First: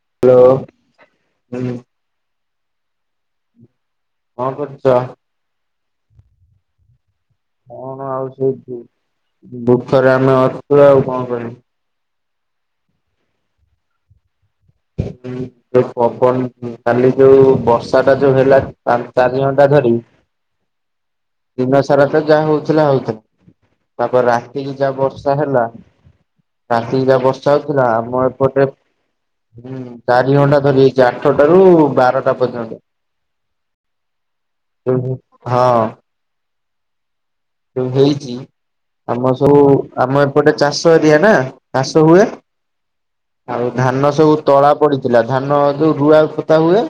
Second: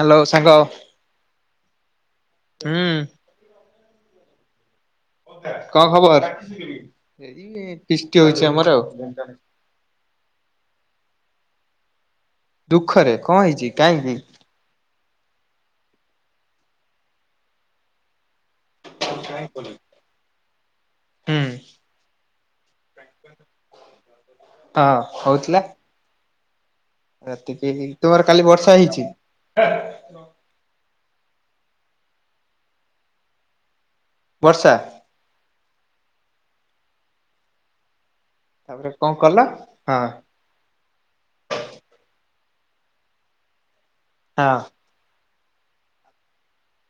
Hello ସାଙ୍ଗ। ହୁଁ ହୁଁ। କଣ କରୁଛ? କଣ ଖବର? ଏ ଫିଷ୍ଟି ହଉଛି ଆମର ଆଉ। ବୃଥରେ ଆମେ ଅଛୁ ଆଉ କଣ କହିବୁ। ଦୁଃଖରେ କଣ ହେଇଛି କାହିଁକି? [unintelligible] ହଁ ଯୋଉ ପବନ କାଲି ଯୋଉ ବର୍ଷା ଟା ଯୋଉ ହେଲା? ଘଣ୍ଟା [unintelligible] ଧଡି ହୁଁ ଦିନ ସାରା ତ ଯାହା ହଉଥିଲା ହଉଥିଲା ତାପରେ ରାତିକି ହଁ ଯାହା ବର୍ଷା ହଉଥିଲା। ହେଲା। ରାତି କି ଯା ବର୍ଷା ରାତିକି ହଉଥିଲା ତୁମର ଆମ କାଲି ବର୍ଷା ଏପଟେ ହେଇଛି ହୁଁ ଚାରି ଘଣ୍ଟା ଧରି ହେଇଛି ଆଠଟାରୁ ବାରଟା ପର୍ଯ୍ୟନ୍ତ। ବର୍ଷା। [unintelligible] ହଁ। ଯୋଉ ହେଇଛି ତାପରେ କଣ ଆମ କଲ? ସବୁ ହଁ ଆମ ଏ ପଟେ ଚାଷ ଏରିଆ ନା ଚାଷ ହୁଏ ଆଉ ଧାନ ସବୁ ହଁ ତଳା ପଡିଥିଲା ଧାନ ଯୋଉ ରୁଆ ପୋତା ହୁଏ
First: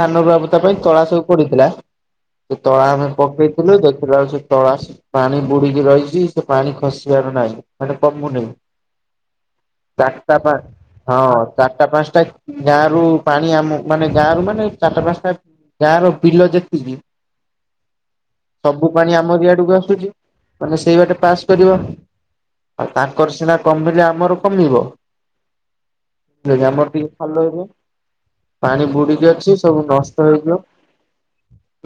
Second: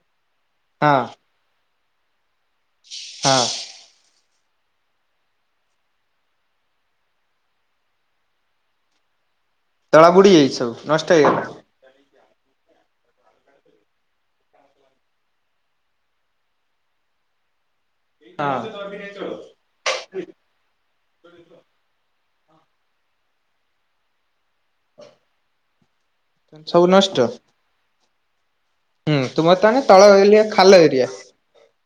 ଧାନ ରୁଆ ପୋତା ପାଇଁ ହଁ ତଳା ସବୁ ପଡିଥିଲା। ସେ ତଳା ଆମେ ହଁ ପକେଇଥିଲୁ ଦେଖଲା ବେଳକୁ ସେ ତଳା ପାଣି ବୁଡିକି ରହିଛି ସେ ପାଣି ଖସିବାର ନାହିଁ ମାନେ କମୁନି। ତଳା ବୁଡି ଚାରିଟା ପା ଯାଇଛି ସବୁ ନଷ୍ଟ ହଁ ହେଇଗଲା। ଚା ଚାରିଟା ପାଞ୍ଚଟା ଗାଁ ରୁ ପାଣି ଆମ ମାନେ ଗାଁ ରୁ ମାନେ ଚାରିଟା ପାଞ୍ଚଟା ଗାଁ ର ବିଲ ଯେତିକି ହଁ ସବୁ ପାଣି ଆମରି ଆଡକୁ ଆସୁ ମାନେ ସେଇ ବାଟେ ପାସ୍ କରିବ ଆଉ ତାଙ୍କର ସିନା କମିଲେ ଆମର କମିବ। ସବୁ ମର ଟ ନଷ୍ଟ ଭଲହିବ [unintelligible] ପାଣି ହୁଁ ବୁଡିକି ତୁମର ଅଛି ତାହେଲେ ସବୁ ତଳ ନଷ୍ଟ ଏରିଆ ହେଇଯିବ। ଖାଲ ଏରିଆ।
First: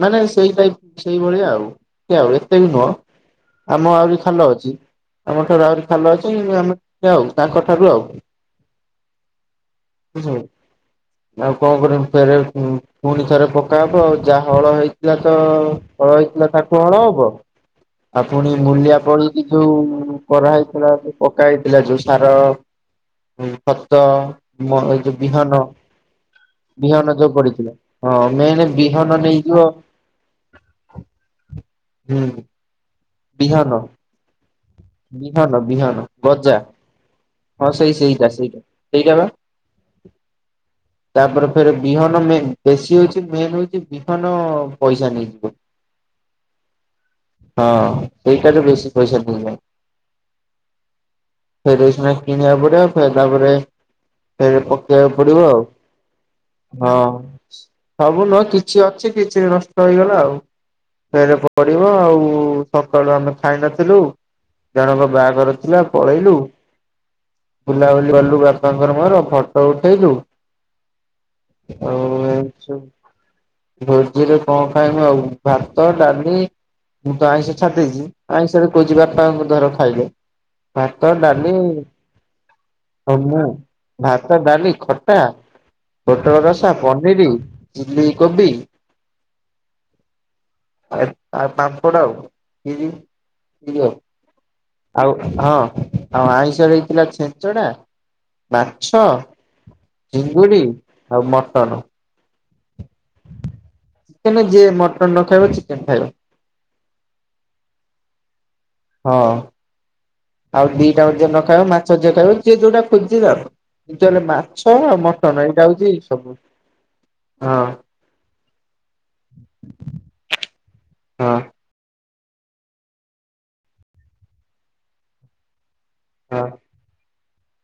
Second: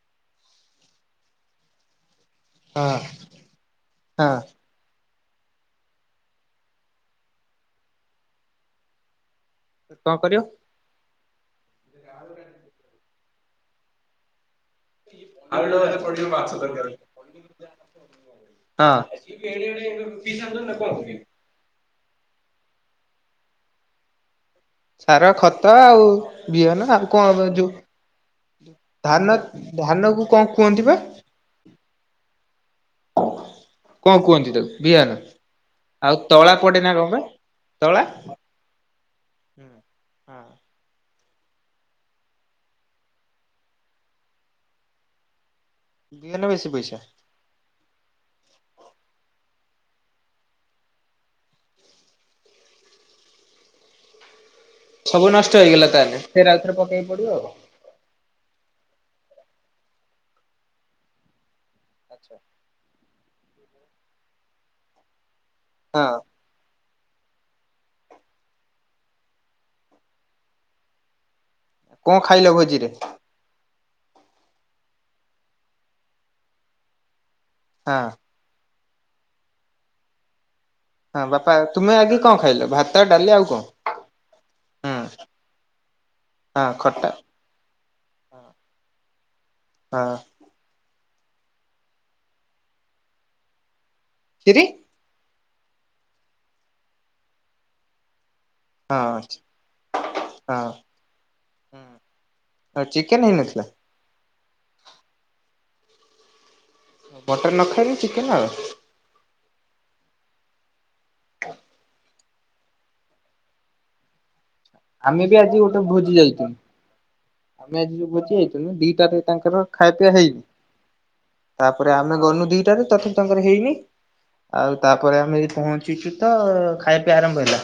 ନାଇ ନାଇଁ ସେଇଟାଇପ ସେଇଭଳିଆ ଆଉ ସେ ଆଉ ଏତେ ବି ନୁହଁ। ହଁ ଆମ ଆହୁରି ହଁ ଖାଲ ଅଛି। ଆମ ଠାରୁ ଆହୁରି ଖାଲ ଅଛି କି ଆମେ ଆଉ ତାଙ୍କ ଠାରୁ ଆଉ। କଣ ବୁଝିଲୁ। କରିବ? ଆଉ କଣ କରିବୁ ଫରେ ପୁଣି ଫୁଣି ଥରେ ପକା ହବ ଆଉ ଯାହା ହଳ ହେଇ ଥିଲା ତ ହଳ ହେଇଥିଲା ତାଠୁ ହଳ ହବ। ଆ ପୁଣି ମୂଲିଆ ପଡିକି ଯୋଉ କରାହେଇଥିଲା ହଁ। [unintelligible] ପକା ହେଇଥିଲା ଯୋଉ ସାର, ଖତ ମୋ ଏଇ ଯୋଉ ସାର ବିହନ ଖତ ଆଉ ଆଉ ବିହନ କଣ ଯୋଉ ପଡିଥିଲା ହଁ ମେନ୍ ବିହନ ନେଇଯିବ ଧାନକୁ କଣ କୁହନ୍ତି ବା? ହୁଁ। ବିହାନ କଣ କୁହନ୍ତି ତାକୁ ବିହନ ବିହାନ ବିହାନ ଆଉ ତଳା ଗଜା। ପଡେ ନା କଣ ବା ହଁ ସେଇ ତଳା ସେଇଟା ହଁ ସେଇଟା ସେଇଟା ବା। ତାପରେ ଫେର ବିହନ ମେନେ ବେଶୀ ହଉଛି ମେନେ ହଉଛି ବିହନ ପଇସା ନେଇଯିବ। ହ ବିହନ ବେଶୀ ପଇସା। ହଁ ସେଇଟା ରେ ବେଶୀ ପଇସା [unintelligible] ଦଯ ଫେରେ ଏଇଶୁଣା କିଣିବାକୁ ପଡିବ ଫେରେ ତା ପରେ ଫେରେ ପ କୁ ସବୁ ପଡିବ ନଷ୍ଟ ଆଉ ହେଇଗଲା ତାହେଲେ ଫେର ଆଉଥରେ ହଁ। ପକେଇବାକୁ ପଡିବ ଆଉ। ସବୁ ନୁହଁ କିଛି ଅଛି କିଛି ନଷ୍ଟ ହେଇଗଲା ଆଉ ଫେରେ ପଡ଼ିବ ଆଉ। ସକାଳୁ ଆମେ ଖାଇ ନଥିଲୁ ଜଣଙ୍କ ବାହାଘର ଥିଲା ପଳେଇଲୁ। ବୁଲାବୁଲି କଲୁ ବାପାଙ୍କର ମୋର ଫଟୋ ଉଠେଇଲୁ। ହଁ ଆଉ କଣ ଖାଇଲ ଏମିତି ଭୋଜିରେ ସବୁ। ଭୋଜିରେ କଣ ଖାଇମୁ ଆଉ ଭାତ ଡାଲି ମୁଁ ତ ଆଇଁଷ ହଁ ଛାଡିଦେଇଛି। ଆଇଁଷ ରେ କିହୁଚି ବାପା ଅମୂତଧର ଖାଇଲେ। ଭାତ, ହଁ ବାପା ଡାଲି, ତୁମେ ଆଗେ କଣ ଖାଇଲ ଭାତ ଡାଲି ହମୁ ଆଉ କଣ? ଭାତ ଡାଲି ହୁଁ ଖଟା। ପୋଟଳ ହଁ ରସା, ଖଟା ପନିର, ଚିଲ୍ କୋବି। ହଁ ଆ [unintelligible] [unintelligible] ଆଉ ହଁ। ଆଉ ଆଇଁଷରେ ହେଇଥିଲା ଛେଞ୍ଚଡା। ହଁ ମାଛ, ହଁ। ଚିଙ୍ଗୁଡ଼ି, ଆଉ ମଟନ। ଆଉ ଚିକେନ ହେଇନଥିଲା? ଚିକେନ ଯିଏ ମଟନ୍ ନ ଖାଇବ ଚିକେନ ଖାଇବ। ମଟର ନ ଖାଇଲେ ଚିକେନ ଆଉ। ହଁ ଆଉ ଦିଟା ଜାକ ଯିଏ ନ ଖାଇବ, ମାଛ ଜିଏ ଖାଇବ ଯିଏ ଜଉଟା ଖୋଜିଲା ଆଉ। [inaudible] ଛ ଆଉ ଆମେ ବି ମଟନ ଆଜି ଏଇଟା ଗୋଟେ ହଉଛି ଭୋଜି ସବୁ ଯାଇଥିଲୁ। ହଁ ଆମେ ଆଜି ଯୋଉ [unintelligible] ଯାଇଥିଲୁ। ଦିଟାରେ ତାଙ୍କର ଖାଇବା ପିଇବା ହେଇନି। ହଁ ତାପରେ ଆମେ ଗଲୁ ଦିଟାରେ ତଥାପି ତାଙ୍କର ହେଇନି। ଆଉ ତାପରେ ଆମେ ଯାଇ ପହଞ୍ଚି [unintelligible] ତ ହଁ। ଖାଇବା ପିଇବା ଆରମ୍ଭ ହେଲା।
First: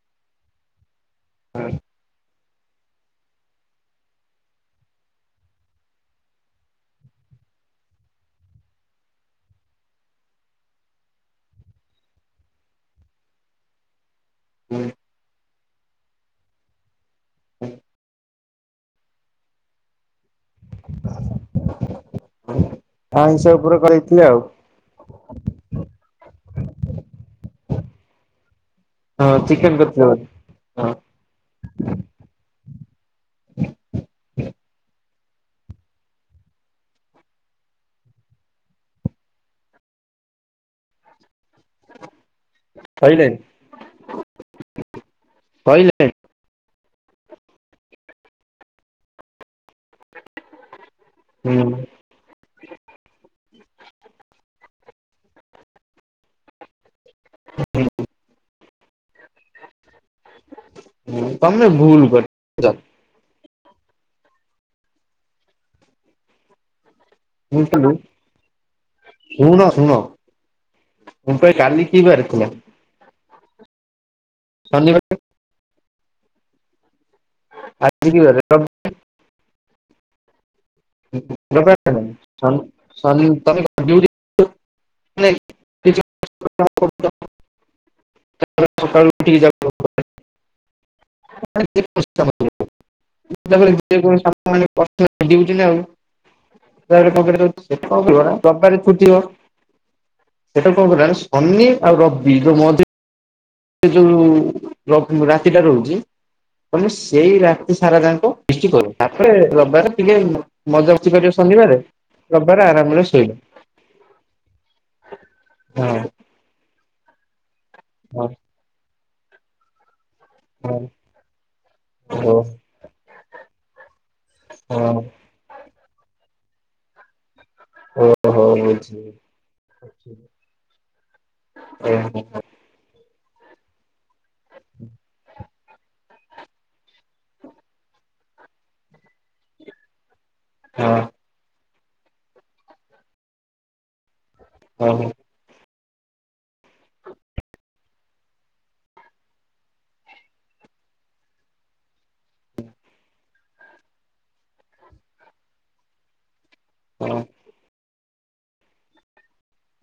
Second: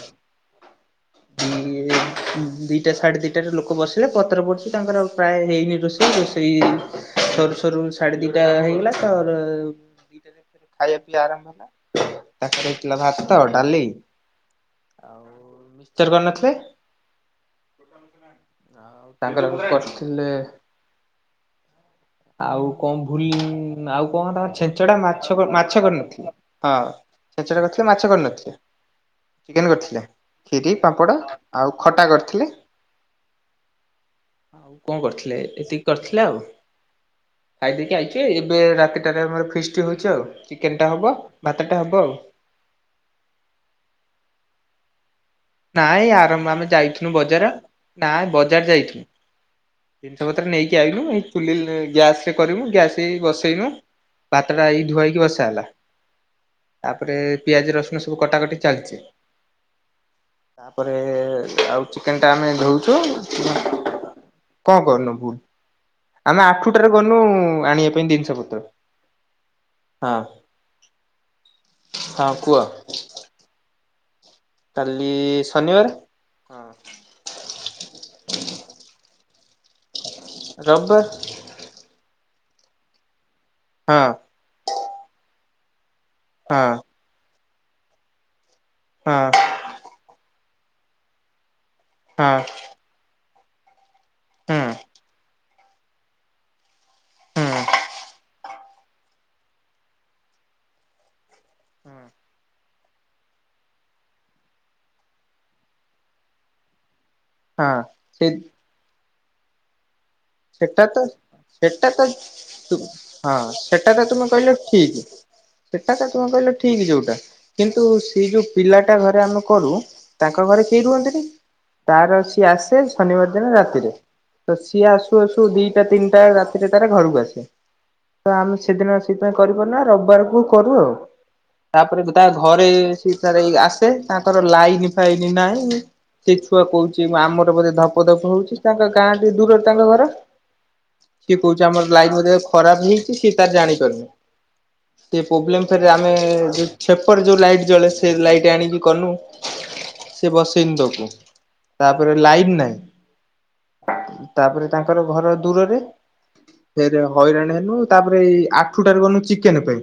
ହଁ ଦିଟା ସାଢେ ଦିଟାରେ ଲୋକ ବସିଲେ ପତ୍ର ପ ରଛି ତାଙ୍କର ପ୍ରାୟ ହେଇନି ରୋଷେଇ। ରୋଷେଇ ସରୁ ସରୁ ସାଢ଼େ ଦୁଇଟା ହେଇଗଲା ତ ହ ଦିଟାରେ ଖାଇବା ପିଇବା ଆରମ୍ଭ ହେଲା। ତାପରେ ହେଇଥିଲା ଭାତ, ଡାଲି। ଆଉ ମିସ୍ତର କରି ନଥିଲେ। ହୁଁ ଆଉ ତାଙ୍କର କରିଥିଲେ ହ ଆଉ କଣ ଭୁଲିଲି? ଆଉ କଣ ତାଙ୍କ ଛେଞ୍ଚଡ଼ା ମାଛ କରି, ମାଛ କରିନଥିଲେ। ହଁ, ଛେଞ୍ଚେଡ଼ା କରିଥିଲେ। ମାଛ କରିନଥିଲେ? ହଁ ଚିକେନ୍ ଚିକେନ କରିଥିଲେ। ବୋଧେ। ଖୀରି ହଁ ପାମ୍ପଡ଼ ଆଉ ଖଟା କରିଥିଲେ। ଆଉ କଣ କରିଥିଲେ? ଏତିକି କରିଥିଲେ ଆଉ। ଖାଇଦେଇକି ଆଇଛି। ଏବେ ରାତିଟାରେ ଆମର ଫିସ୍ଟି ହଉଛି ଆଉ। ଚିକେନ ଟା ହବ। ଭାତଟା ହବ ଆଉ। କହିଲାଇଁ? ନାଇଁ ଆରାମ୍ଭ ଆମେ ଯାଇ ଥିଲୁ ବଜାର। ନା ବଜାର ଯାଇଥିଲୁ। ଜିନିଷ ପତ୍ର ନେଇକି ଆଇନୁ। ହୁଁ [unintelligible] ଗ୍ୟାସରେ କରବୁ। ଗ୍ୟାସ ଏଇ ବସେଇବା। ଭାତଟା ଏଇ ଧୁଆ ହେଇକି ବସା ହେଲା ହେଲା। ତାପରେ ପିଆଜ, ରସୁଣ ସବୁ କଟାକଟି ଚାଲିଛି। ତାପରେ ତମେ ଆଉ ଭୁଲ ଚିକେନ ଟା ଆମେ କରିଚ। ଧୋଉଛୁ। କଣ କରୁନୁ ଭୁଲ? ଆମେ ଆଠୁଟାରେ ଗନୁ ମୁଁ କହିଲି ଆଣିବା ପାଇଁ ଜିନିଷ ପତ୍ର। ହଁ। ଲିପୁ ଭାଇ କାଲି କିି ବାର ହଁ ଥିଲା? କୁହ ଶନିବାର କାଲି ଶନିବାର। ହଁ। ଆଜି କି ବାରେ [unintelligible] ରବିବାର। ହଁ [unintelligible] ହଁ ହଁ [inaudible] ହଁ ହୁଁ [inaudible] ହୁଁ। [unintelligible] ସେଇଟା କଣ କହନ୍ତି ଶନି ହୁଁ ଆଉ ରବି ଯୋଉ ମଝି। ସେ ଯୋଉ ଲ ରାତିଟା ରହୁଚି। ଆମେ ସେଇ ରାତି ହଁ ସାରା ସେ ଯାଙ୍କ ପିଷ୍ଟି କରୁ ତାପରେ ରବିବାର ଟିକେ ସେଟା ମଜା ତ ମସ୍ତି କରିବ ଶନିବାରେ ସେଟା ତ ରବିବାରେ ଆରାମରେ ଶୋଇବ। ହଁ ସେଟା ତ ତୁମେ କହିଲ ଠିକ୍। ହଁ ସେଟା ତ ତୁମେ କହିଲ ଠିକ୍ ଯୋଉଟା କିନ୍ତୁ ହଁ ସେଇ ଯୋଉ ପିଲାଟା ଘରେ ଆମେ କରୁ। ତାଙ୍କ ଘରେ କେହି ରୁହନ୍ତିନେହିଁ ତାର ହଁ ଓ ସିଏ ଆସେ ଶନିବାର ଦିନ ରାତିରେ ତ ସିଏ ହଁ ଆସ୍ ଆସୁ ଆସୁ ଦିଟା ତିନଟା ରାତିରେ ତା ଘରକୁ ଆସେ। ତ ଓହୋ ଆମେ ସେଦିନ ବୁଝିଲି। ସେଇଥିପାଇଁ କରିପାରୁ ନା ରବିବାରକୁ କରୁ ଆଉ। ତାପରେ ତା ଘରେ ସେ ତାର ଆସେ ତାଙ୍କର ଲାଇନ୍ ଫାଇନ୍ ନାହଁ। ସେ ଛୁଆ କହୁଚି ଆମର ବୋଧେ ଧପ ଧପ ହୋଉଚି ତାଙ୍କ ଗାଁଟୁ ଦୂରରେ ତାଙ୍କ ଘର। ହଁ। ସିଏ କହୁଚି ଆମର ଲାଇନ୍ ବୋଧେ ଖରାପ ହେଇଚି ସିଏ ତାର ଜାଣିପାରୁନେହିଁ। ହଉ। ପ୍ରୋବ୍ଲେମ୍ ଫେରେ ଆମେ ସେପଟେ ଯେଉ ଲାଇଟ୍ ଜଳେ ସେ ଲାଇଟ୍ ଆଣିକି କନୁ। ସେ ବସେଇନି ଦବ ତାପରେ ଲାଇନ୍ ନାହିଁ ତାପରେ ତାଙ୍କର ଘର ଦୂରରେ ଫେରେ ହଇରାଣ ହେନୁ। ତାପରେ ଏଇ ଆଠୁଟାରେ ଗନୁ ଚିକେନେ ପାଇଁ।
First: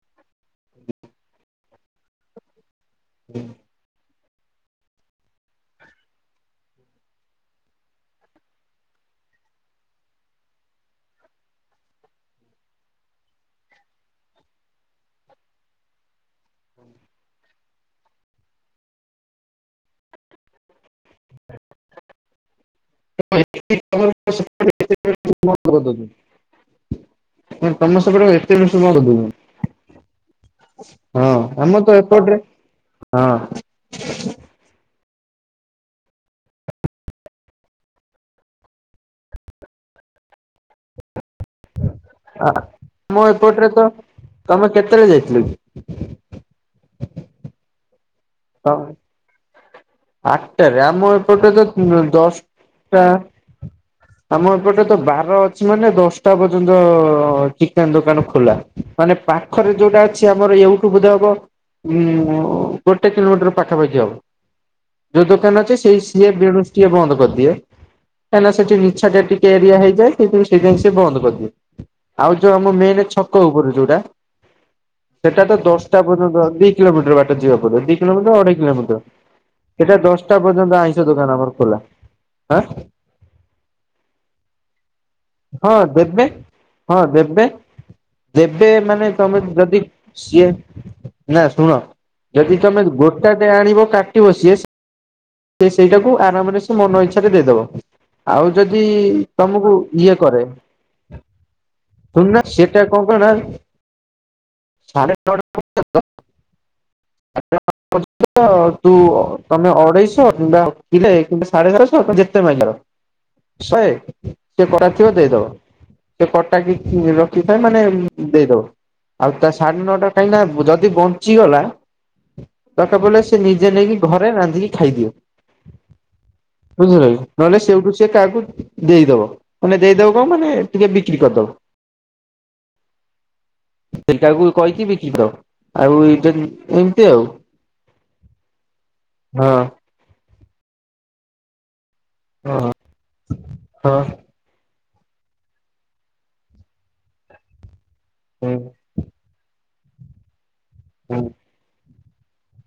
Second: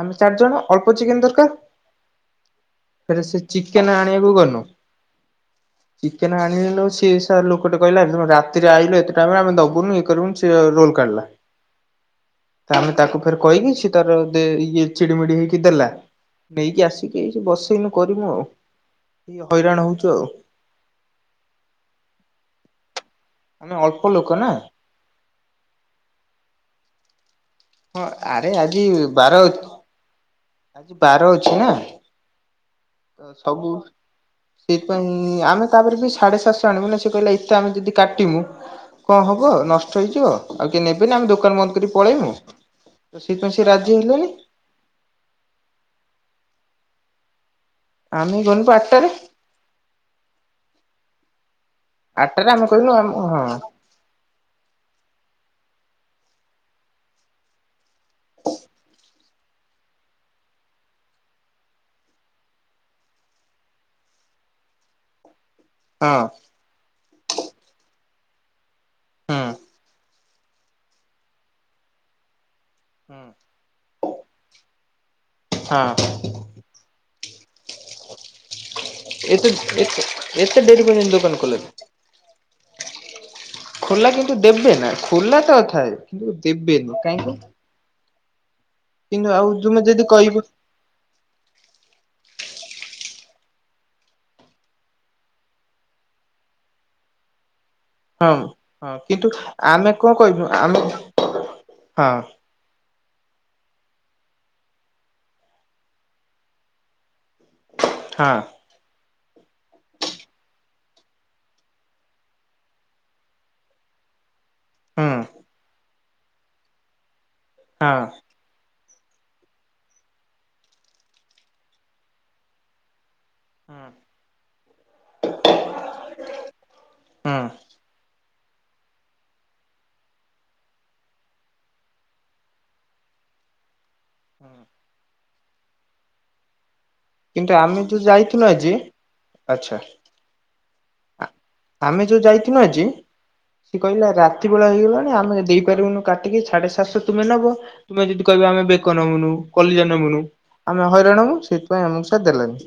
ଆମେ ଚାରି ଜଣ ଅଳ୍ପ ଚିକେନେ ଦରକାରେ ଫେରେ ସେ ଚି ଚିକେନେ ଆଣିବାକୁ ଗନୁ ଚିକେନେ ଆଣିନୁ ସେ ସା ଲୋକଟେ କହିଲା ରାତ୍ ରାତିରେ ଆଇଲ ଏତେଟା ବେଳେ ଆମେ ଦୋବୁନୁ ଇଏକରିବୁନୁ ସିଏ ରୋଲ କାଢିଲା। ଆମେ ତାକୁ ଫେରେ କହିକି ସିଏ ତାର ଦେ ଇଏ ଚିଡିମିଡି ହେଇକି ଦେଲା। ନେଇକି ଆସିକି ଏଇ ବସେଇନୁ କରିମୁ ଆଉ ହଇରାଣ ହୋଉଚୁ ଆଉ। [inaudible] [inaudible] ଆଉ ଆମେ ଅଳ୍ପ ଲୋକ ନା ତମ ହଁ ସେପଟେ ଆରେ ଏତେ ମିଶି ଆଜି ଜମା ବୁଝି ବାର ହୋଉନେହିଁ। ଆଜି ବାର ହଁ ଅଛି ନା ଆମର ତ ଏପଟରେ ହଁ। ସେଥିପାଇଁ ଆମେ ତାପରେ ବି ସାଢେ ସାତଶହ ଆଣିବୁ ନା ସେ କହିଲା ଏତେ ଆମେ ଯଦି କାଟିମୁ। କଣ ହବ ନଷ୍ଟ ହେଇଯିବ ଆଉ କିଏ ନେବେନେହିଁ ଆମେ ଦୋକାନ ବନ୍ଦ କରିକି ପଳେଇମୁ। ତ ଆମ ସେଇଥିପାଇଁ ସେ ଏପଟରେ ତ ରାଜି ହେଲେନି ତମେ କେତେବେଳେ ଯାଇଥିଲ କି? ଆମେ ଗନୁପା ଆଟାରେ। ଆଟାରେ ଆମ ଏପଟରେ ତ ଆଠଟାରେ ଆମେ କହିଲୁ ଦଶଟା। ଆମ ହଁ ଆମ ଏପଟରେ ତ ବାର ଅଛି ମାନେ ଦଶଟା ପର୍ଯ୍ୟନ୍ତ ଚିକେନେ ଦୋକାନ ଖୋଲା। ମାନେ ପାଖରେ ଯୋଉଟା ଅଛି ଆମର ଏଉଠୁ ବୋଧେ ହବ। ଉଁ ଓ ଗୋଟେ କିଲୋମିଟର ପାଖାପାଖି ହବ। ଯୋଉ ଦୋକାନ ଅଛି ସେଇ ହଁ ସିଏ ବେଣୁସୁ ଟିକିଏ ବନ୍ଦ କରିଦିଏ। କାଁହିଁନା ସେଠି ନିଛାଟିଆ ହୁଁ ଟିକେ ଏରିଆ ହେଇଯାଏ ସେଥିରୁ ସେଇଥିପିଇଁ ସିଏ ବନ୍ଦ କରିଦିଏ। ଆଉ ଯୋଉ ଆମ ମେନ୍ ଛକ ଉପରୁ ଯୋଉଟା। ସେଟା ତ ହଁ ଦଶଟା ପର୍ନ୍ତ ଦି କିଲୋମିଟର ବାଟ ଯିବାକୁ ପଡିବ ଦି କିଲୋମିଟର ଅଢେଇ କିଲୋମିଟର। ଏତେ ସେଟା ଏତେ ଦଶଟା ଏତେ ଡେରି ଆଇଁଷ ପର୍ଯ୍ୟନ୍ତ ଦୋକାନ ଆମର ଖୋଲା ଆଁ ଖୋଲାଥିବ। ଖୋଲା କିନ୍ତୁ ଦେବେ ନା ଖୋର୍ଲା ତ ହଁ ଥାଏ ଦେବେ। ଦେବେନି ହଁ କାହିଁକି? ଦେବେ ଦେବେ ମାନେ କିନ୍ତୁ ତମେ ଆଉ ଯଦି ତୁମେ କହିବ ସିଏ। ନା ଶୁଣ ଯେଦି ତମେ ଗୋଟା ଟେ ଆଣିବ କାଟିବ ସିଏ। ସିଏ ସେଇଟାକୁ ଆରାମରେ ସେ ମନ ଇଚ୍ଛାରେ ଦେଇଦବ। ହଁ ଆଉ ଯଦି ହଁ କିନ୍ତୁ ତମୁକୁ ଆମେ କଣ ଇଏ କହିବୁ କରେ ଆମେ ହଁ ଶୁଣୁନା। ସିଏଟା କଣ କ ନା। ସାଢ଼େ ନଅଟା ପର୍ଯ୍ୟନ୍ତ ସାଢେ ନଅଟା ହଁ ପର୍ଯ୍ୟନ୍ତ ତୁ ତମେ ଅଢେଇଶହ କିମ୍ବା [unintelligible] ଯେତେ ମାଗିପାର। ଶହେ। ସେ କଟା ଥିବ ହୁଁ ଦେଇଦବ, ସେ କଟା କିଛି ରଖିଥାଏ ମାନେ ହଁ ଦେଇଦବ। ଆଉ ତା ସାଢେ ନଅଟା କାହିଁକି ନା ଯଦି ବଞ୍ଚିଗଲା। ଦରକାର ପଡ଼ିଲେ ସେ ନିଜେ ନେଇକି ଘରେ ରାନ୍ଧିକି ଖାଇଦିଅ। ବୁଝିଲ କି ହୁଁ ନହେଲେ ସେଇଠୁ ସିଏ କାହାକୁ ଦେଇଦବ। ମାନେ ଦେଇଦବ କଣ ମାନେ ଟିକେ ବିକ୍ରି କରିଦବ। ସେଇଟାକୁ କହିକି ବିକିଦବ। ଆଉ ଯଦି କିନ୍ତୁ ଆମେ ଯୋଉ ଯାଇଥିଲୁ ଆଜି, ହଁ ଆଚ୍ଛା। ଆମେ ଯୋଉ ଯାଇଥିଥିଲୁ ହଁ ଆଜି ସିଏ ହଁ। କହିଲା ରା ରାତିବେଳା ହେଇଗଲାଣି ଆମେ ଦେଇପାରିବୁନୁ କାଟିକି ସାଢେ ସାତଶହ ତୁମେ ନବ। ତୁମେ ଯଦି କହିବ ହୁଁ ଆମେ ବେକ ନେମୁନୁ କଲିଜା ନେମୁନୁ ଆମେ ହୁଁ ହଇରାଣୁ ସେଥିପାଇଁ ଆମକୁ ସେ ଦେଲାନି।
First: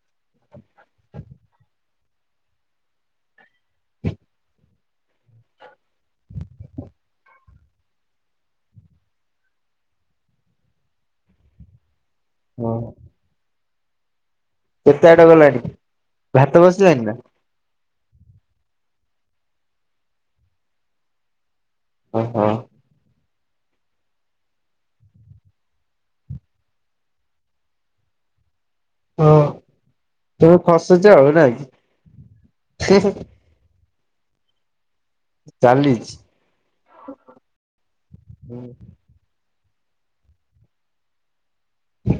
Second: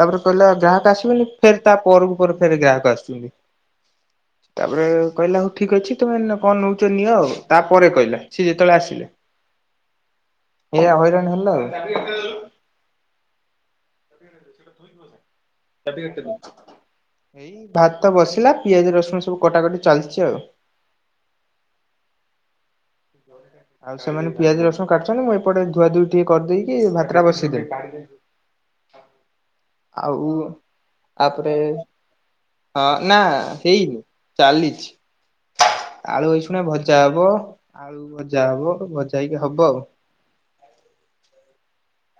ତାପରେ କହିଲା ଗ୍ରାହକ ଆସିବେନି ଫେର୍ ତା ପରକୁ ପରେ ଫେର୍ ଗ୍ରାହକ ଆସୁଛନ୍ତି। ତାପରେ କହିଲା ହଉ ଠିକ୍ ଅଛି ତମେ ନେ କଣ ନଉଛ ନିଅ ଆଉ ତାପରେ କହିଲା ସିଏ ଯେତେବେଳେ ଆସିଲେ। ଏଇଆ ହଇରାଣ ହେଲା ଆଉ। ହଁ। କେତେ ଆଡେ ଗଲାଣିି। ଏଇ ଭାତ ବସିଲା, ପିଆଜ ରସୁଣ ସବୁ କଟାକଟି ଚାଲିଛି ଆଉ। ଓହୋ। ହ ଆଉ ସେମାନେ ପିଆଜ ରଶୁଣ କାଟୁଛନ୍ତି। ମୁଁ ଏପଟେ ଧୁଆଧୁଇ ଟିକିଏ କରିଦେଇକି ଭାତଟା ବସେଇଦେବି। ଆଉ ତମେ ଫସୁଛ ଆଉ ନା ଆପରେ ହଁ, କି ନା ହେଇନି। ଚାଲିଛି, ଚାଲିଛି। ଆଳୁ ଏଇଖୁଣା ଭଜା ହବ, ଆଳୁ ଭଜା ହବ। ଭଜା ହେଇକି ହବ ଆଉ।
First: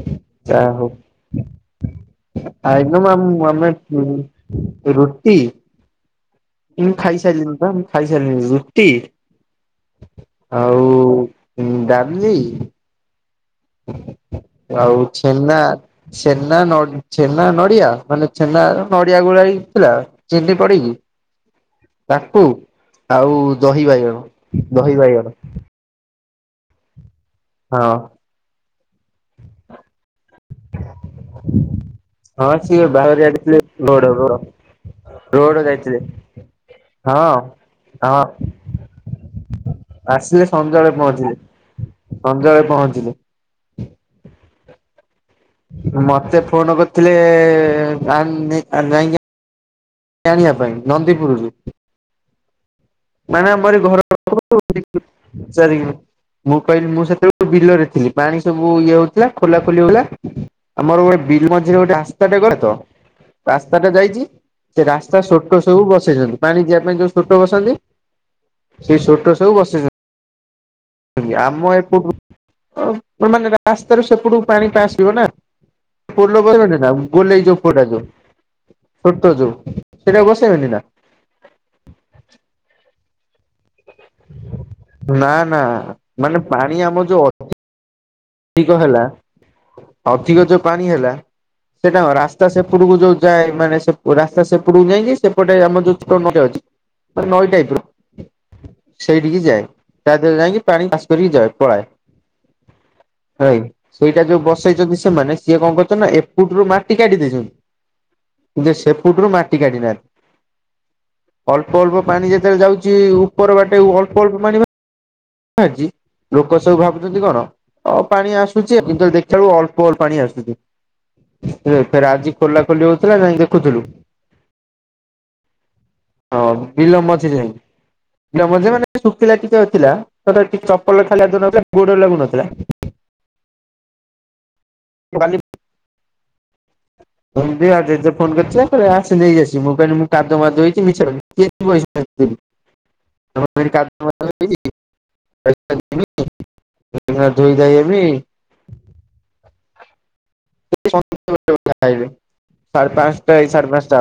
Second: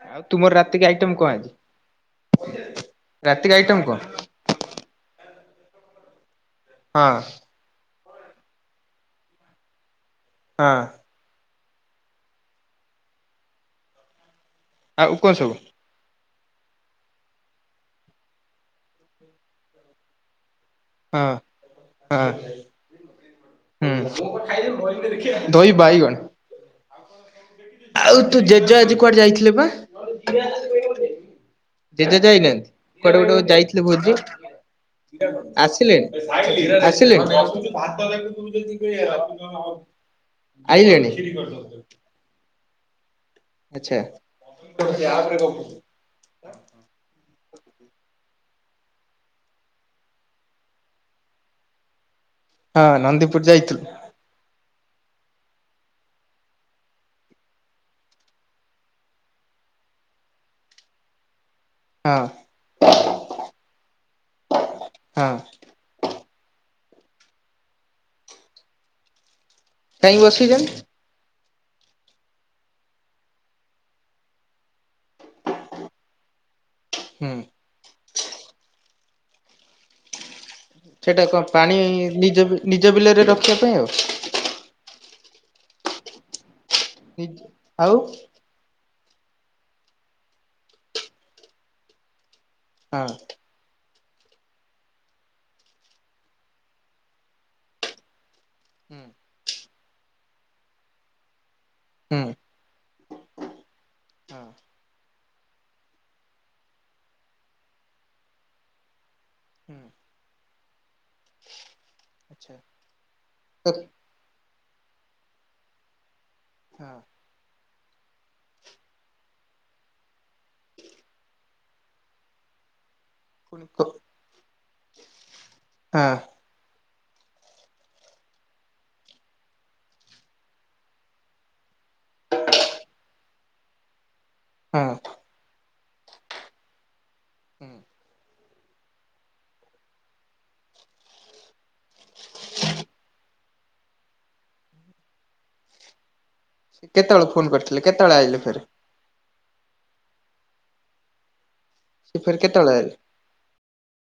ଆଉ ତୁମର ଯ଼ାଆ ରାତିକି ହୋଉ। ଆଇଟମ କଣ ଆଜି ରାତିକି ଆଇଟମ କଣ [unintelligible] ରୁଟି। ମୁଁ ହଁ ଖାଇସାରିଲିଣି ପା ମୁଁ ଖାଇସାରିଲିଣି। ରୁଟି ହଁ। ଆଉ ଡ଼ାଲି। ଆଉ କଣ ସବୁ ଛେନା। ଛେନା ନ ଛେନା ନଡିଆ ମାନେ ଛେନାରେ ନଡିଆ ଗୋଳା ହେଇକିଥିଲା। ଚିିନି ପଡିିକି। ହଁ। ହଁ ତାକୁ ଆଉ ଦହି ବାଇଗଣ, ଦହି ବାଇଗଣ। ହୁଁ ଦହି ବାଇଗଣ। ହଁ। ତୋ ଜେଜ ଆଜି କୁଆଡେ ଯାଇଥିଲେ ପା। ଜେଜେ ହଁ ଯାଇନାହାନ୍ତି। ସିଏ ବାହାଘରିଆ କୁଆଡ଼େ ଗୋଟେ ବା ଯାଇଥିଲେ ରୋଡ ଭୋଜି। ରୋଡ ରୋଡ ଆସିଲେ, ଯାଇଥିଲେ ଆସିଲେ? ହଁ ହଁ ଆସିଲେ ସନ୍ଧ୍ୟାବେଳେ ପହଞ୍ଚିଲେ, ସନ୍ଧ୍ୟାବେଳେ ପହଞ୍ଚିଲେ। ଆଚ୍ଛା। ମତେ ଫୋନ କରିଥିଲେ ଆ ନେଇ ଆ ନେଇ ଯା ଆଣିବା ପାଇଁ ନନ୍ଦିପୁରୁରୁ ଫ୍ୟାନ ମାନେ ଆମରି ଏଇ ଘର ପାଖରୁ ଚାରି କିଲୋ ମୁଁ କହିଲି ମୁଁ ସେତେବେଳୁ ବିଲରେ ଥିଲି ପାଣି ସବୁ ଇଏ ହଉଥିଲା ଖୋଲା ଖୋଲି ହଉଥିଲା ଆମର ଗୋଟେ ବିଲ୍ ମଝିରେ ଗୋଟେ ହଁ ଆସ୍ତାଟେ କରେ ତ ରାସ୍ତାଟା ଯାଇଚି ସେ ରାସ୍ତା ହଁ ଛୋଟ ସବୁ ବସେଇଛନ୍ତି ପାଣି ଯିବା ପାଇଁ ଯୋଉ ସୋଟ ବସନ୍ତି ସେଇ ସୋଟ ସବୁ ବସେଇଛ କାଇଁକି ବସେଇଛନ୍ତି ଆମ ଏପଟୁ ଅ ମାନେ ରାସ୍ତାରୁ ସେପଟୁ ପାଣିଟା ଆସିବ ନା ପୋଲ କହିବେନି ନା ହୁଁ। ଗୋଲେଇ ଯୋଉ ଉପରଟା ଯୋଉ ଛୋଟ ଯୋଉ ସେଟା ବସେଇବେନି ନା ସେଟା କଣ ପାଣି ନିଜ ବିଲ ନିଜ ବିଲରେ ରଖିବା ପାଇଁ ଆଉ ନାଁ ନାଁ ମାନେ ପାଣି ଆମ ଯଉ ଅ ଆଉ ଅଧିକ ହେଲା ଅଧିକ ଯୋଉ ପାଣି ହେଲା ସେଟା କଣ ରାସ୍ତା ସ୍ତା ସେପଟକୁ ଆଉ ଯୋଉ ଯାଏ ମାନେ ସେ ଓ ରାସ୍ତା ସେପଟୁକୁ ଯାଇକି ସେପଟେ ଆମର ଯୋଉ ଛୋଟ ନଈଟେ ଅଛି ନଈ ଟାଇପର ହଁ। ସେଇଠିକି ଯାଏ ତା ଦେହ ଯାଇକି ପାଣି ପାସ୍ କରିକି ଯାଏ ପଳାଏ ଉଁ ଭାଇ ସେଇଟା ଯୋଉ ବସେଇଛନ୍ତି ସେମାନେ ସିଏ କଣ କରିଛନ୍ତି ନା ଏପୁଟରୁୁ ମାଟି କାଢ଼ିଦେଇଛନ୍ତି ଯେ ସେପଟୁରୁ ମାଟି କାଢି ହୁଁ ନାହାନ୍ତି ଅଳ୍ପ ଅଳ୍ପ ପାଣି ଆଚ୍ଛା ଯେତେବେଳେ ଯାଉଚି ଉପର ବାଟେ ଉ ଅଳ୍ପ ଅଳ୍ପ ପାଣି ବାହାରିଚି ଲୋକ ସବୁ ହଁ ଭାବୁଛନ୍ତି କଣ ଅ ପାଣି ଆସୁଚି ଏମିତି ଦେଖିଲା ବେଳକୁ ଅଳ୍ପ ଅଳ୍ପ ପାଣି ଆସୁଛି ଏ ଫେରେ ଆଜି ଖୋଲା ଖୋଲି ହଉଥିଲା ଯାଇଁ ପୁଣି ଦେଖୁଥିଲୁ ଆଁ ହଁ ବିଲ ମଝିରେ ଯାଇଁକି ବିଲ ମଝିରେ ମାନେ ଶୁଖିଲା ଟିକେ ହଇଥିଲା କାଦୁଅ ଟି ଚପଲ ଖାଲି ଲାଗୁନଥିଲା ଗୋଡରେ ଲାଗୁନଥିଲା ହଁ ଅ [inaudible] ଜଲଦି ଆ ଜେଜେ ଫୋନ କରିଛି ତାପରେ ଆସେ ନେଇ ଆସିବୁ ମୁଁ କଇଲି ମୁଁ କାଦୁଅ ମାଦୁଅ ହେଇଛି ମିଛରେ କହିଲି କିଏ ଯିବ ଏଇ ତ [inaudible] ସେ କେତେବେଳେ ଫୋନ ଧୋଇ ଧାଇ କରିଥିଲେ ହେବି କେତେବେଳେ ଆଇଲେ ଫେରେ। [unintelligible] ସାଢ଼େ ସେ ପାଞ୍ଚଟା ଫେରେ କେତେବେଳେ ଆଇଲେ? ଏ ସାଢ଼େ ପାଞ୍ଚଟା